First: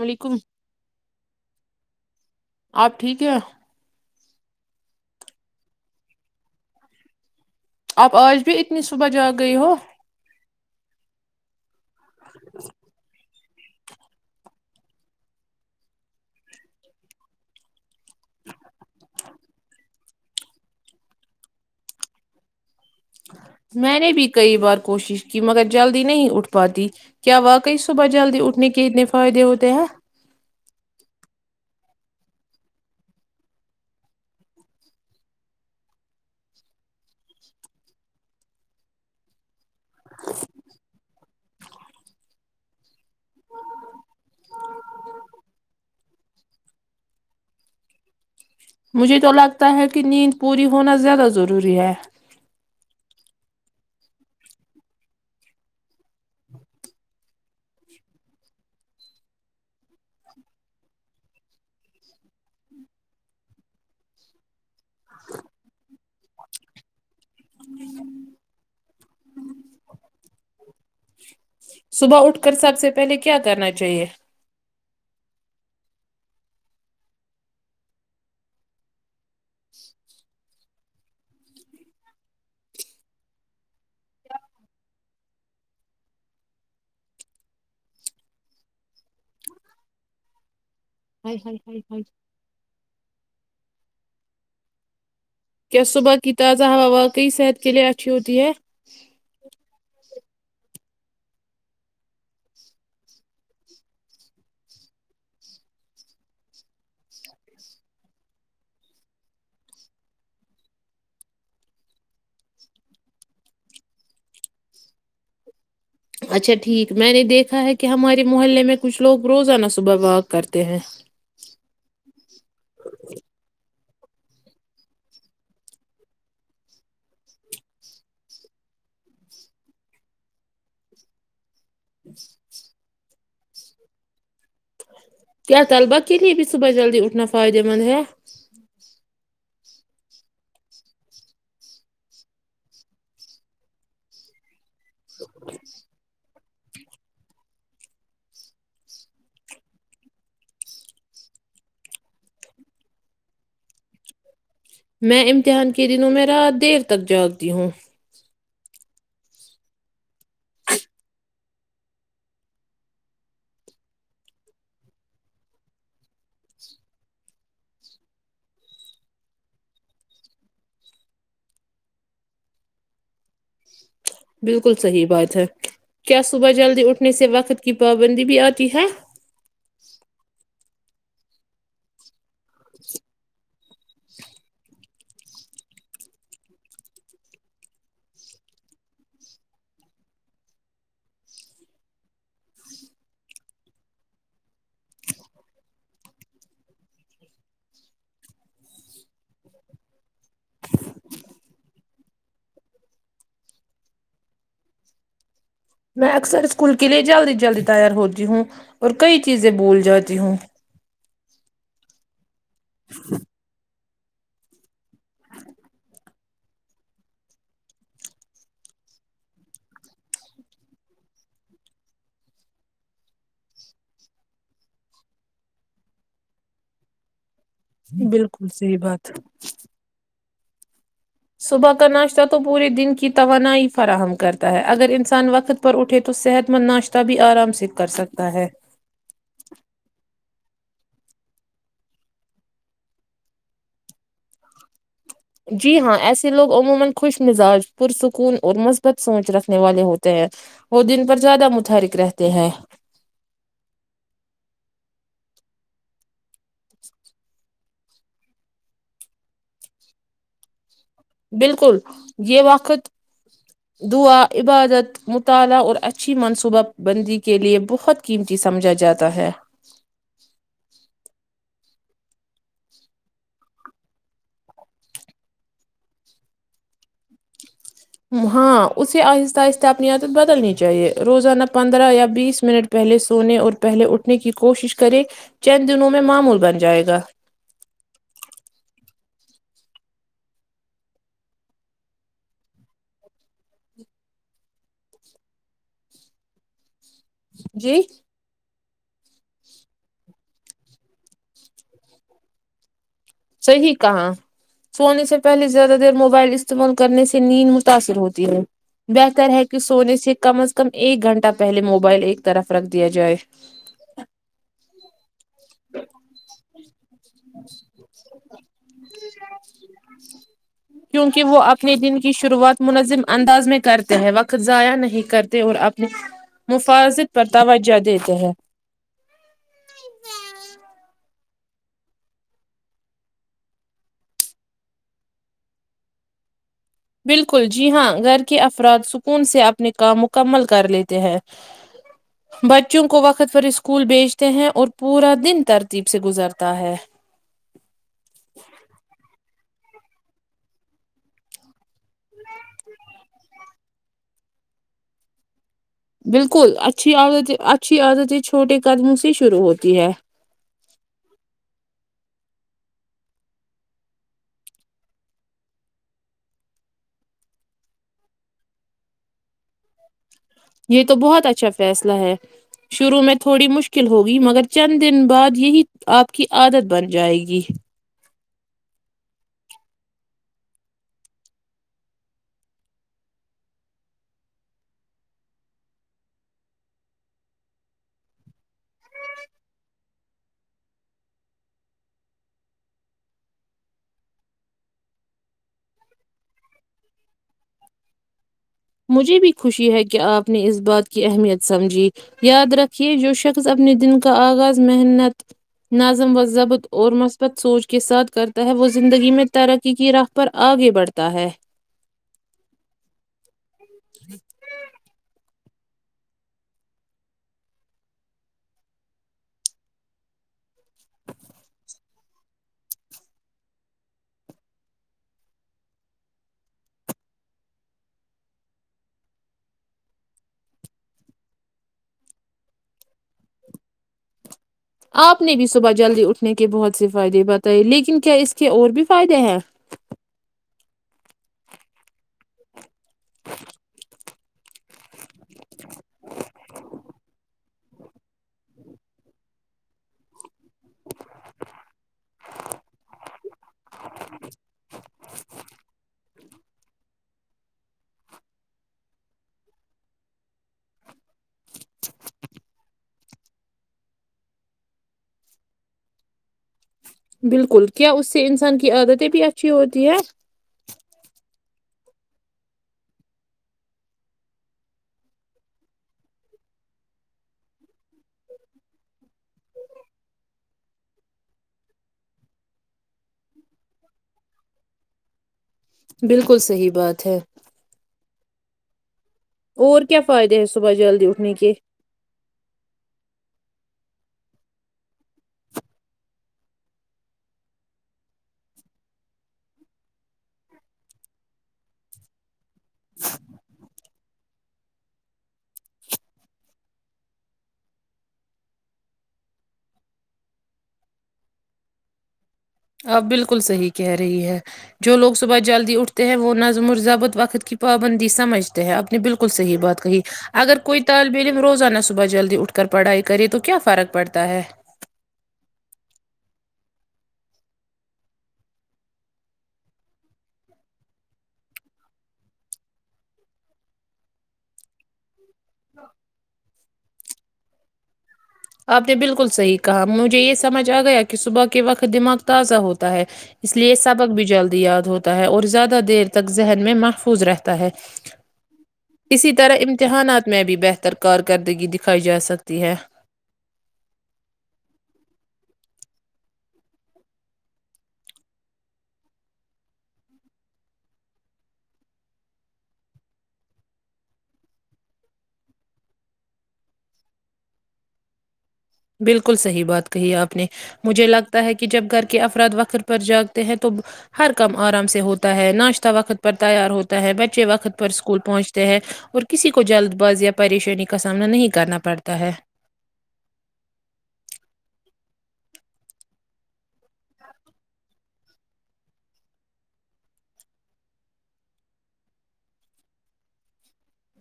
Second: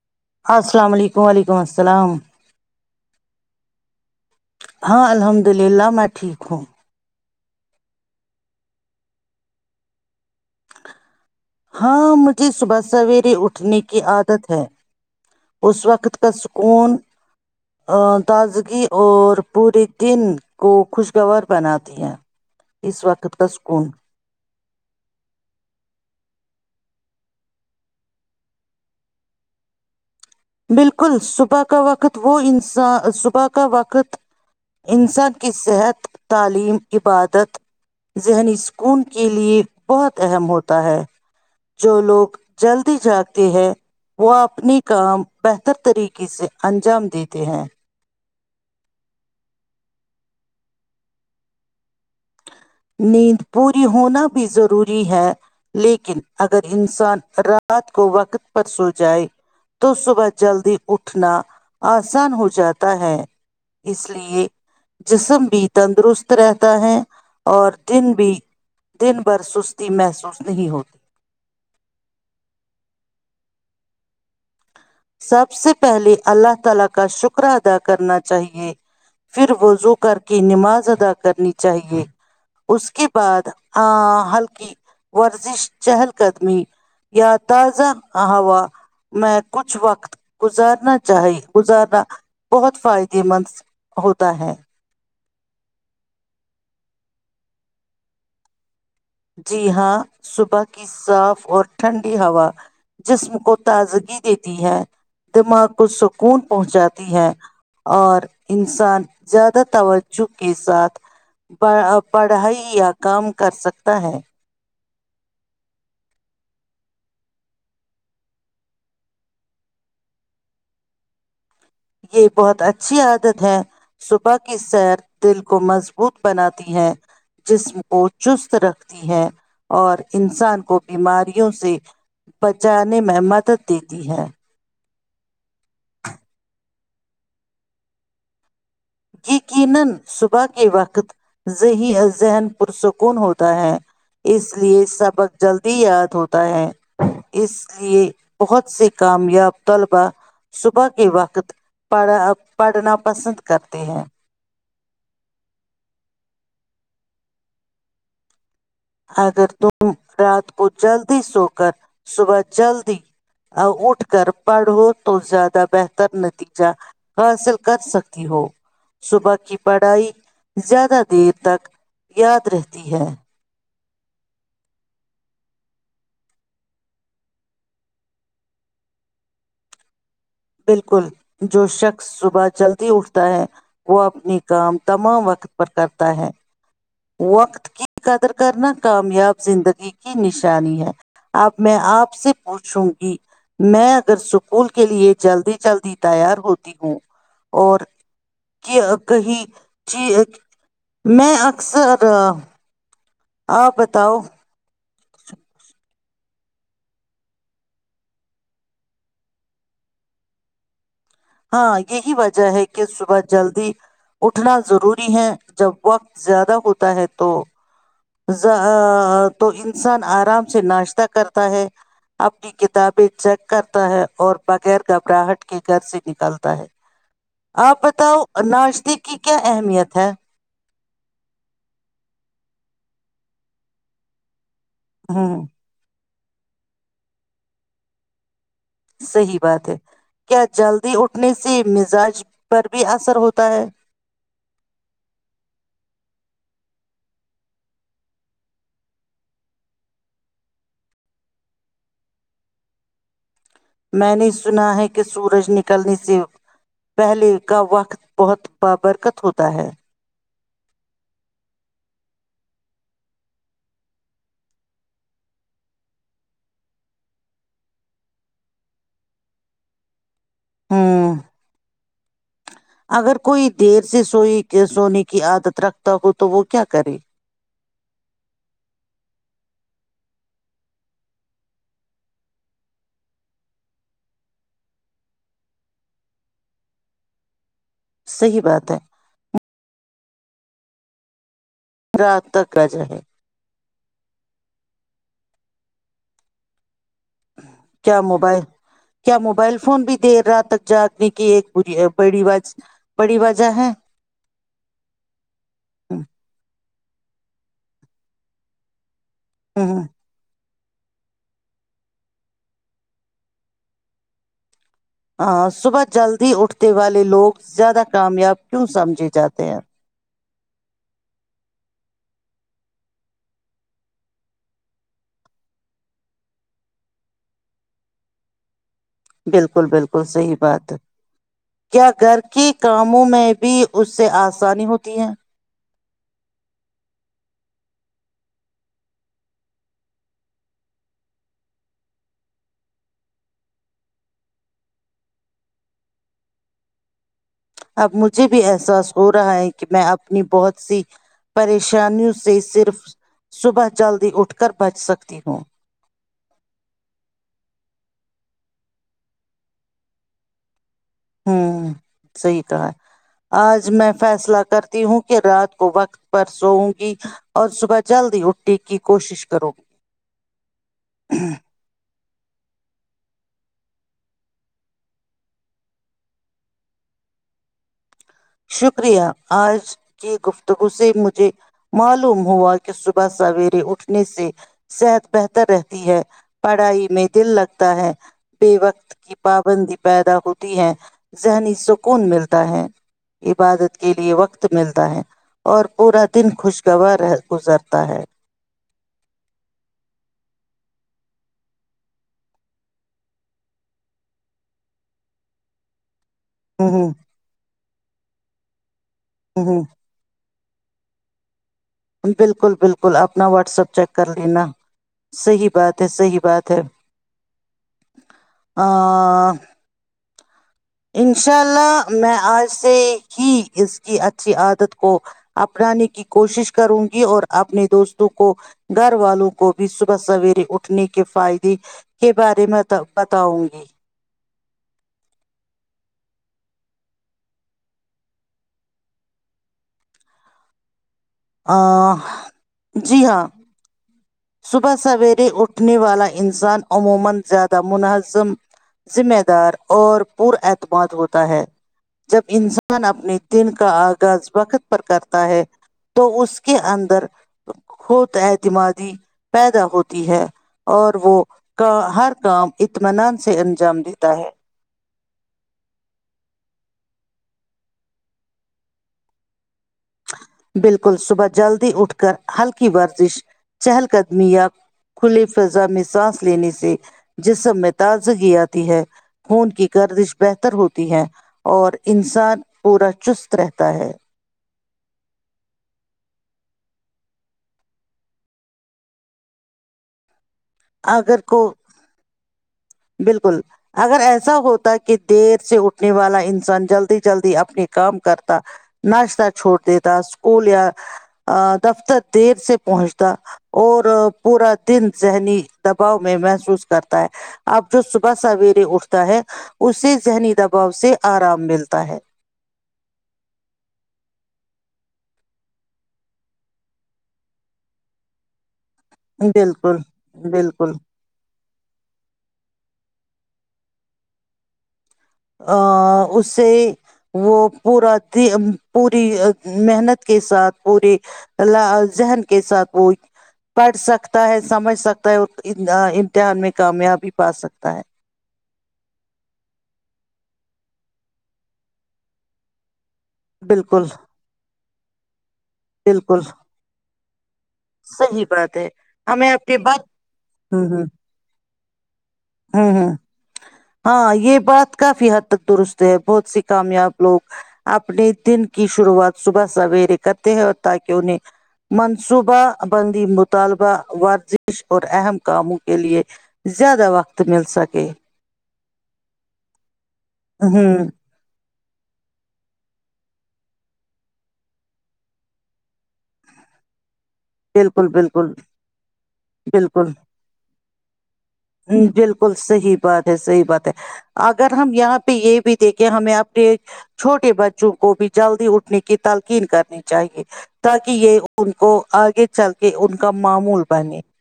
وعلیکم سلگ [unintelligible] آپ ٹھیک ہیں ہاں الحمد للہ میں ٹھیک ہوں آپ آج بھی اتنی صبح جا گئی ہو ہاں مجھے صبح سویرے اٹھ نے کی عادت ہے اس وقت کا سکون تازگی اور پورے دن کو خوشگوار بناتی ہے اس وقت کا سکون میں نے بھی کئی بار کوشش کی مگر جلدی نہیں اٹھ پاتی کیا واقعی صبح جلدی اٹھنے کے اتنے فائدے ہوتے ہیں بالکل صبح کا وقت وہ انسان صبح کا وقت انسان کی صحت تعلیم عبادت ذہنی سکون کے لیے بہت اہم ہوتا ہے جو لوگ جلدی جاگے ہے وہ اپنے کام بہتر طریقے سے انجام دیتے ہیں مجھے تو لگتا ہے کہ نیند پوری ہونا زیادہ ضروری ہے نیند پوری ہونا بھی ضروری ہے لیکن اگر انسان رات کو وقت پر سو جائے تو صبح جلدی اٹھنا آسان ہو جاتا ہے اس لیے جسم بھی تندرست رہتا ہے اور دن بھی دن پر سستی محسوس نہیں ہوتی صبح اٹھ کر سب سے پہلے کیا کرنا چاہیے سب سے پہلے اللہ تعالی کا شکر ادا کرنا چاہیے پھر وضو کر کے نماز ادا کرنی چاہیے اس کی بات ہاں ہلکی ورزش جہل قدمی یا تازہ اوا میں کچھ وقت گزارنا چاہے گزارنا بہت فائدہ یہ من ہوتا ہے کیا صبح کی تازہ ہوا واقعی صحت کے لئے اچھی ہوتی ہے؟ جی ہاں صبح کی صاف اور ٹھنڈی ہوا جسم کو تازگی دیتی ہے دماغ کو سکون پہنچاتی ہے اور انسان زیادہ توجہ کے ساتھ پڑھائی یا کام کر سک ہے [unintelligible] اچھا ٹھیک میں نے دیکھا ہے کہ ہمارے محلے میں کچھ لوگ روزانہ صبح واک کرتے ہیں یہ بہت اچھی عادت ہے صبح کی سیر دل کو مضبوط بناتی ہے جسم کو چست رکھتی ہیں اور انسان کو بیماری وں سے بچا [unintelligible] میں مدد دی دی ہے کیا طلبہ کے لیے بھی صبح جلدی اٹھنا فائدے مند ہے یقینا صبح کے وقت یہی ذہن پرسکون ہوتا ہے اس لیے سب بس جلدی ہی آیا تھ ہے اس لیے بہت سے کامیاب طلباء صبح کے وقت پڑھا پڑھنا پسند کر ہیں میں امتحان کے دنوں میں رات دیر تک جاگتی ہوں اگر تم رات کو جلدی سو کر صبح جلدی اٹھ کر پڑھو تو زیادہ بہتر نتیجہ بالکل صحیح بات ہے کیا صبح جلدی اٹھنے سے وقت کی پابندی بھی آتی ہے بالکل جو شخص س ب چلتی اٹھتا ہے وہ اپنی کام تمام وقت پر کرتا ہے وقت کی قدر کرنا کامیاب زندگی کی نشانی ہے اب میں آپ سے پوچھوں گی میں اگر سکول کے لیے جلدی جلدی تیار ہوتی ہوں اور کہی چ میں اکثر آپ بتاؤ میں اکثر اسکول کے لیے جلدی جلدی تیار ہوتی ہوں اور کئی چیزیں بھول جاتی ہوں ہاں یہی بات ج ہے کہ صبح جلدی اٹھنا ضرور ہیں جب وقت [unintelligible] زیادہ ہوتا ہے تو تو انسان آرام سے ناشتہ کرتا ہے اپنی کتابیں چیک کرتا ہے اور بغیر گھبراہٹ کے گھر سے نکالتا ہے آپ بتاؤ بالکل صحیح ناشتے بات کی کیا اہمیت ہے صبح کا ناشتہ تو پورے دن کی توانائی فراہم کرتے ہے اگر انسان ہوں وقت پر اٹھے تو تو صحت مند ناشتہ بھی آرام سے کر سکتا ہے صحیح بات ہے کیا جلدی اٹھنے سے مزاج پر بھی اثر ہوتا ہے [unintelligible] میں نے سنا ہے کہ سورج نکلنے سے پہلے کا وقت بہت بابرکت ہوتا ہے بالکل یہ وقت دعا عبادت مطالعہ اور اچھی منصوبہ بندی کےلئے بہت قیمتی سمجھا جاتا ہے ہوں اگر کوئی دیر سے سو سونے کی عادت رکھتا ہو تو وہ کیا کرے ہاں اسے آہستہ آہستہ اپنی عادت بدلنی چاہیے روزانہ پندرہ یا بیس منٹ پہلے سونے اور پہلے اٹھنے کی کوشش کرے چند دنوں میں معمول بن جائے گا صحی بات ہے رات تک آجے جی کیا موبائل [unintelligible] کیا موبائل فون بھی دیر رات تک جاگنے کی ایک ب بڑی بات صحیح کہاں سونے سے پہلے زیادہ دیر موبائل استعمال کرنے سے نیند متاثر ہوتی ہے بہتر ہےیکہ ہوں سونس یہ کمس کم ایک گھنٹہ پہلے موبائل ایک طرف رکھ دیا جائے ہاں صبح جلدی اٹھتے والے لوگ زیادہ کامیاب کیوں سمجھی جاتے ہیں کیونکہ وہ اپنے دن کی شروعات منظم انداز میں کرتے ہیں وقت ضائع نہیں کرتے اور اپنی مفاظت پر توجہ دیتے ہیں بالکل بالکل صحیح بات کیا گھر کے کاموں میں بھی اسے آسانی ہوتی ہے بالکل جی ہاں گھر کے افراد سکون سے اپنے کام مکمل کر لیتے ہیں بچوں کو وقت پر اسکول بھیجتے ہیں اور پورا دن ترتیب سے گزرتا ہے اب مجھے بھی احساس ہو رہا ہے کہ میں اپنی بہت سی پش شانیوں سے صرف صبح کے جلدی اٹھ کر بچ سکتی ہوں بالکل اچھی عادتیں چھوٹے قدموں سے شروع ہوتی ہیں ہوں صحیح کہا آج میں فیصلہ کرتی ہوں کہ رات کو وقت پر سووں گی اور صبح جلدی اٹٹی کی کوشش کروں گی یہ تو بہت اچھا فیصلہ ہے شروع میں تھوڑی مشکل ہوگی مگر چند دن بعد یہی آپ کی عادت بن جائے گی شکریہ آج کی گفتگو سے مجھے معلوم ہوا کہ صبح سویرے اٹھنے سے صحت بہتر رہتی ہے پڑھائی میں دل لگتا ہے بے وقت کی پابندی پیدا ہوتی ہے ذہنی سکون ملتا ہے عبادت کے لیئے وقت ملتا ہے اور پورا دن خوشگوار گزرتا ہے مجھے بھی خوشی ہے کہ آپ نے اس بات کی اہمیت سمجھی یاد رکھیے جو شخص اپنے دن کا آغاز محنت ن و ضبط ہ ہ اورورمث پت سوچ کے ساتھ کرتا ہے وہ زندگی میں ہ ہ ترقی کی راہ پر آگے بڑھتا ہے بالکل بالکل بکل اپنا واٹسپ چیک کر لینا صحیح بات ہے صحیح بات ہے آ انشاء اللہ میں آج سے ہی اس کی اچھی عادت کو اپنانے کی کوشش کروں گی اور اپنے دوستوں کو گھر والوں کو بھی صبح سویرے اٹھنے کے فائدے کے بارے میں بتاؤں گی آپ نے بھی صبح جلدی اٹھنے کے بہت سے فائدے بتائے لیکن کیا اس کے اور بھی فائدے ہیں ہ جی ہاں سب سوری اٹھنے والا انسان عموما زیادہ منظم ذمہ دار اور پر اعتماد ہوتا ہے جب انسان اپنے دن کا آغاز وقت پر کرتا ہے تو اس کے اندر ہوت اعتمادی پیدا ہوتی ہے اور وہ کا ہر کام اطمینان سے انجام دیتا ہے بالکل کیا اس سے انسان کی عادتیں بھی اچھی ہوتی ہے بالکل صبح جلدی اٹھ کر ہلکی ورزش چہل قدمیہ کھلی فضا نظام دینے سے جسم میں دانت سے گھی اتی ہے خون کی گردش بہتر ہوتی ہے اور انسان پورا چست رہتا ہے بالکل صحیح بات ہے اور کیا فائد د صبح جلدی اگر اٹھنے کو کے بالکل اگر ایسا ہوتا کہ دیر سے اٹھنے والا انسان جلدی جلدی اپنے کام کرتا ناشتہ چھوڑ دیتا اسکول یا دفتر دیر سے پہنچتا اور پورا دن ذہنی دباؤ میں محسوس کرتا ہے اب جو صبح سویرے اٹھتا ہے اس سے ذہنی دباؤ سے آرام ملتا ہے آپ بالکل صحیح کہہ رہی ہے جو لوگ صبح جلدی اٹھتے ہیں وہ نظم و ضبط وقت کی پابندی سمجھتے ہے آپ نے بالکل صحی بات کہی اگر بالکل کوئی طالب علم روزانہ صبح جلدی اٹھ کر پڑھائی تو کرے تو کیا فرق پڑتا ہے ا اسے وہ پورا پوری محنت کے ساتھ پوری ذہن کے ساتھ وہ پڑھ سکتا ہے سمجھ سکتا امتحان میں کامیاب بھی پا سکتا ہے آپ نے بالکل صحیح کہا مجھے یہ سمجھ آ گیا کہ صبح کے وقت دماغ تازہ ہوتا [unintelligible] ہے اس لیے بالکل سبق بھی جلدی یاد ہوتا ہے اور زیادہ دیر بالکل تک ذہن میں مفت [unintelligible] حزرت [unintelligible] ہے صحیح بات ہے ہمیں اسی طرح اپنے بات امتحانات میں بھی ہ بہتر ہ کارکردگی دکھ [unintelligible] دکھائی جا سکتی ہ ہے ہ [unintelligible] ہاں یہ بات کافی حد تک درست ہے بہت سی کامیاب لوگ اپنے دن کی شروعات صبح سویرے کرتے ہیں اور تاکہ انہیں منصوبہ بندی مطالبہ ورزش اور اہم کاموں کے لیے زیادہ وقت مل سکے [unintelligible] بالکل صحیح بات [unintelligible] کہ آپ نے ہوں مجھے لگتا ہے کہ [unintelligible] کہ جب گھر کے افراد وقت پر جاگتے ہیں تو ہر کام آرام سے ہوتا ہے ناشتہ وقت پر تیار ہوتا [unintelligible] بچے وقت بالکل پر اسکول بالکل پہنچتے ہیں اور کسی کو بالکل جلد باز یا پریشانی کا سامنا نہیں کرنا پڑتا ہے بالکل [unintelligible] صحیح بات ہے صحیح بات ہے اگر ہم یہاں پہ یہ بھی دیکے ہمیں اپنے چھوٹے بچوں کو بھی جلدی اٹھنے کی تلقین کرنی چاہیے تاکہ یہ ان کو [unintelligible] آگے چل کے ان کا معمول بنے [unintelligible]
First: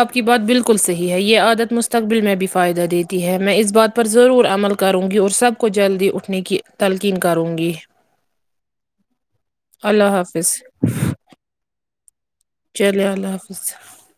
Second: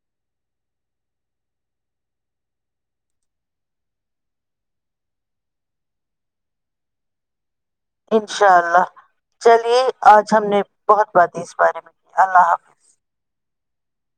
آپ کی بات بالکل صحیح ہے یہ عادت مستقبل میں بھی فائدہ دیتی ہے میں اس بات پر ضرور عمل کروں گی اور سب کو جلدی اٹھنے کی تلقین کروں گی [unintelligible] انشاء اللہ چلیے اللہ آج ہم حافظ نے بہت بات اس بارے میں [unintelligible] حافظ چلے اللہ حافظ [unintelligible] اچھا [unintelligible]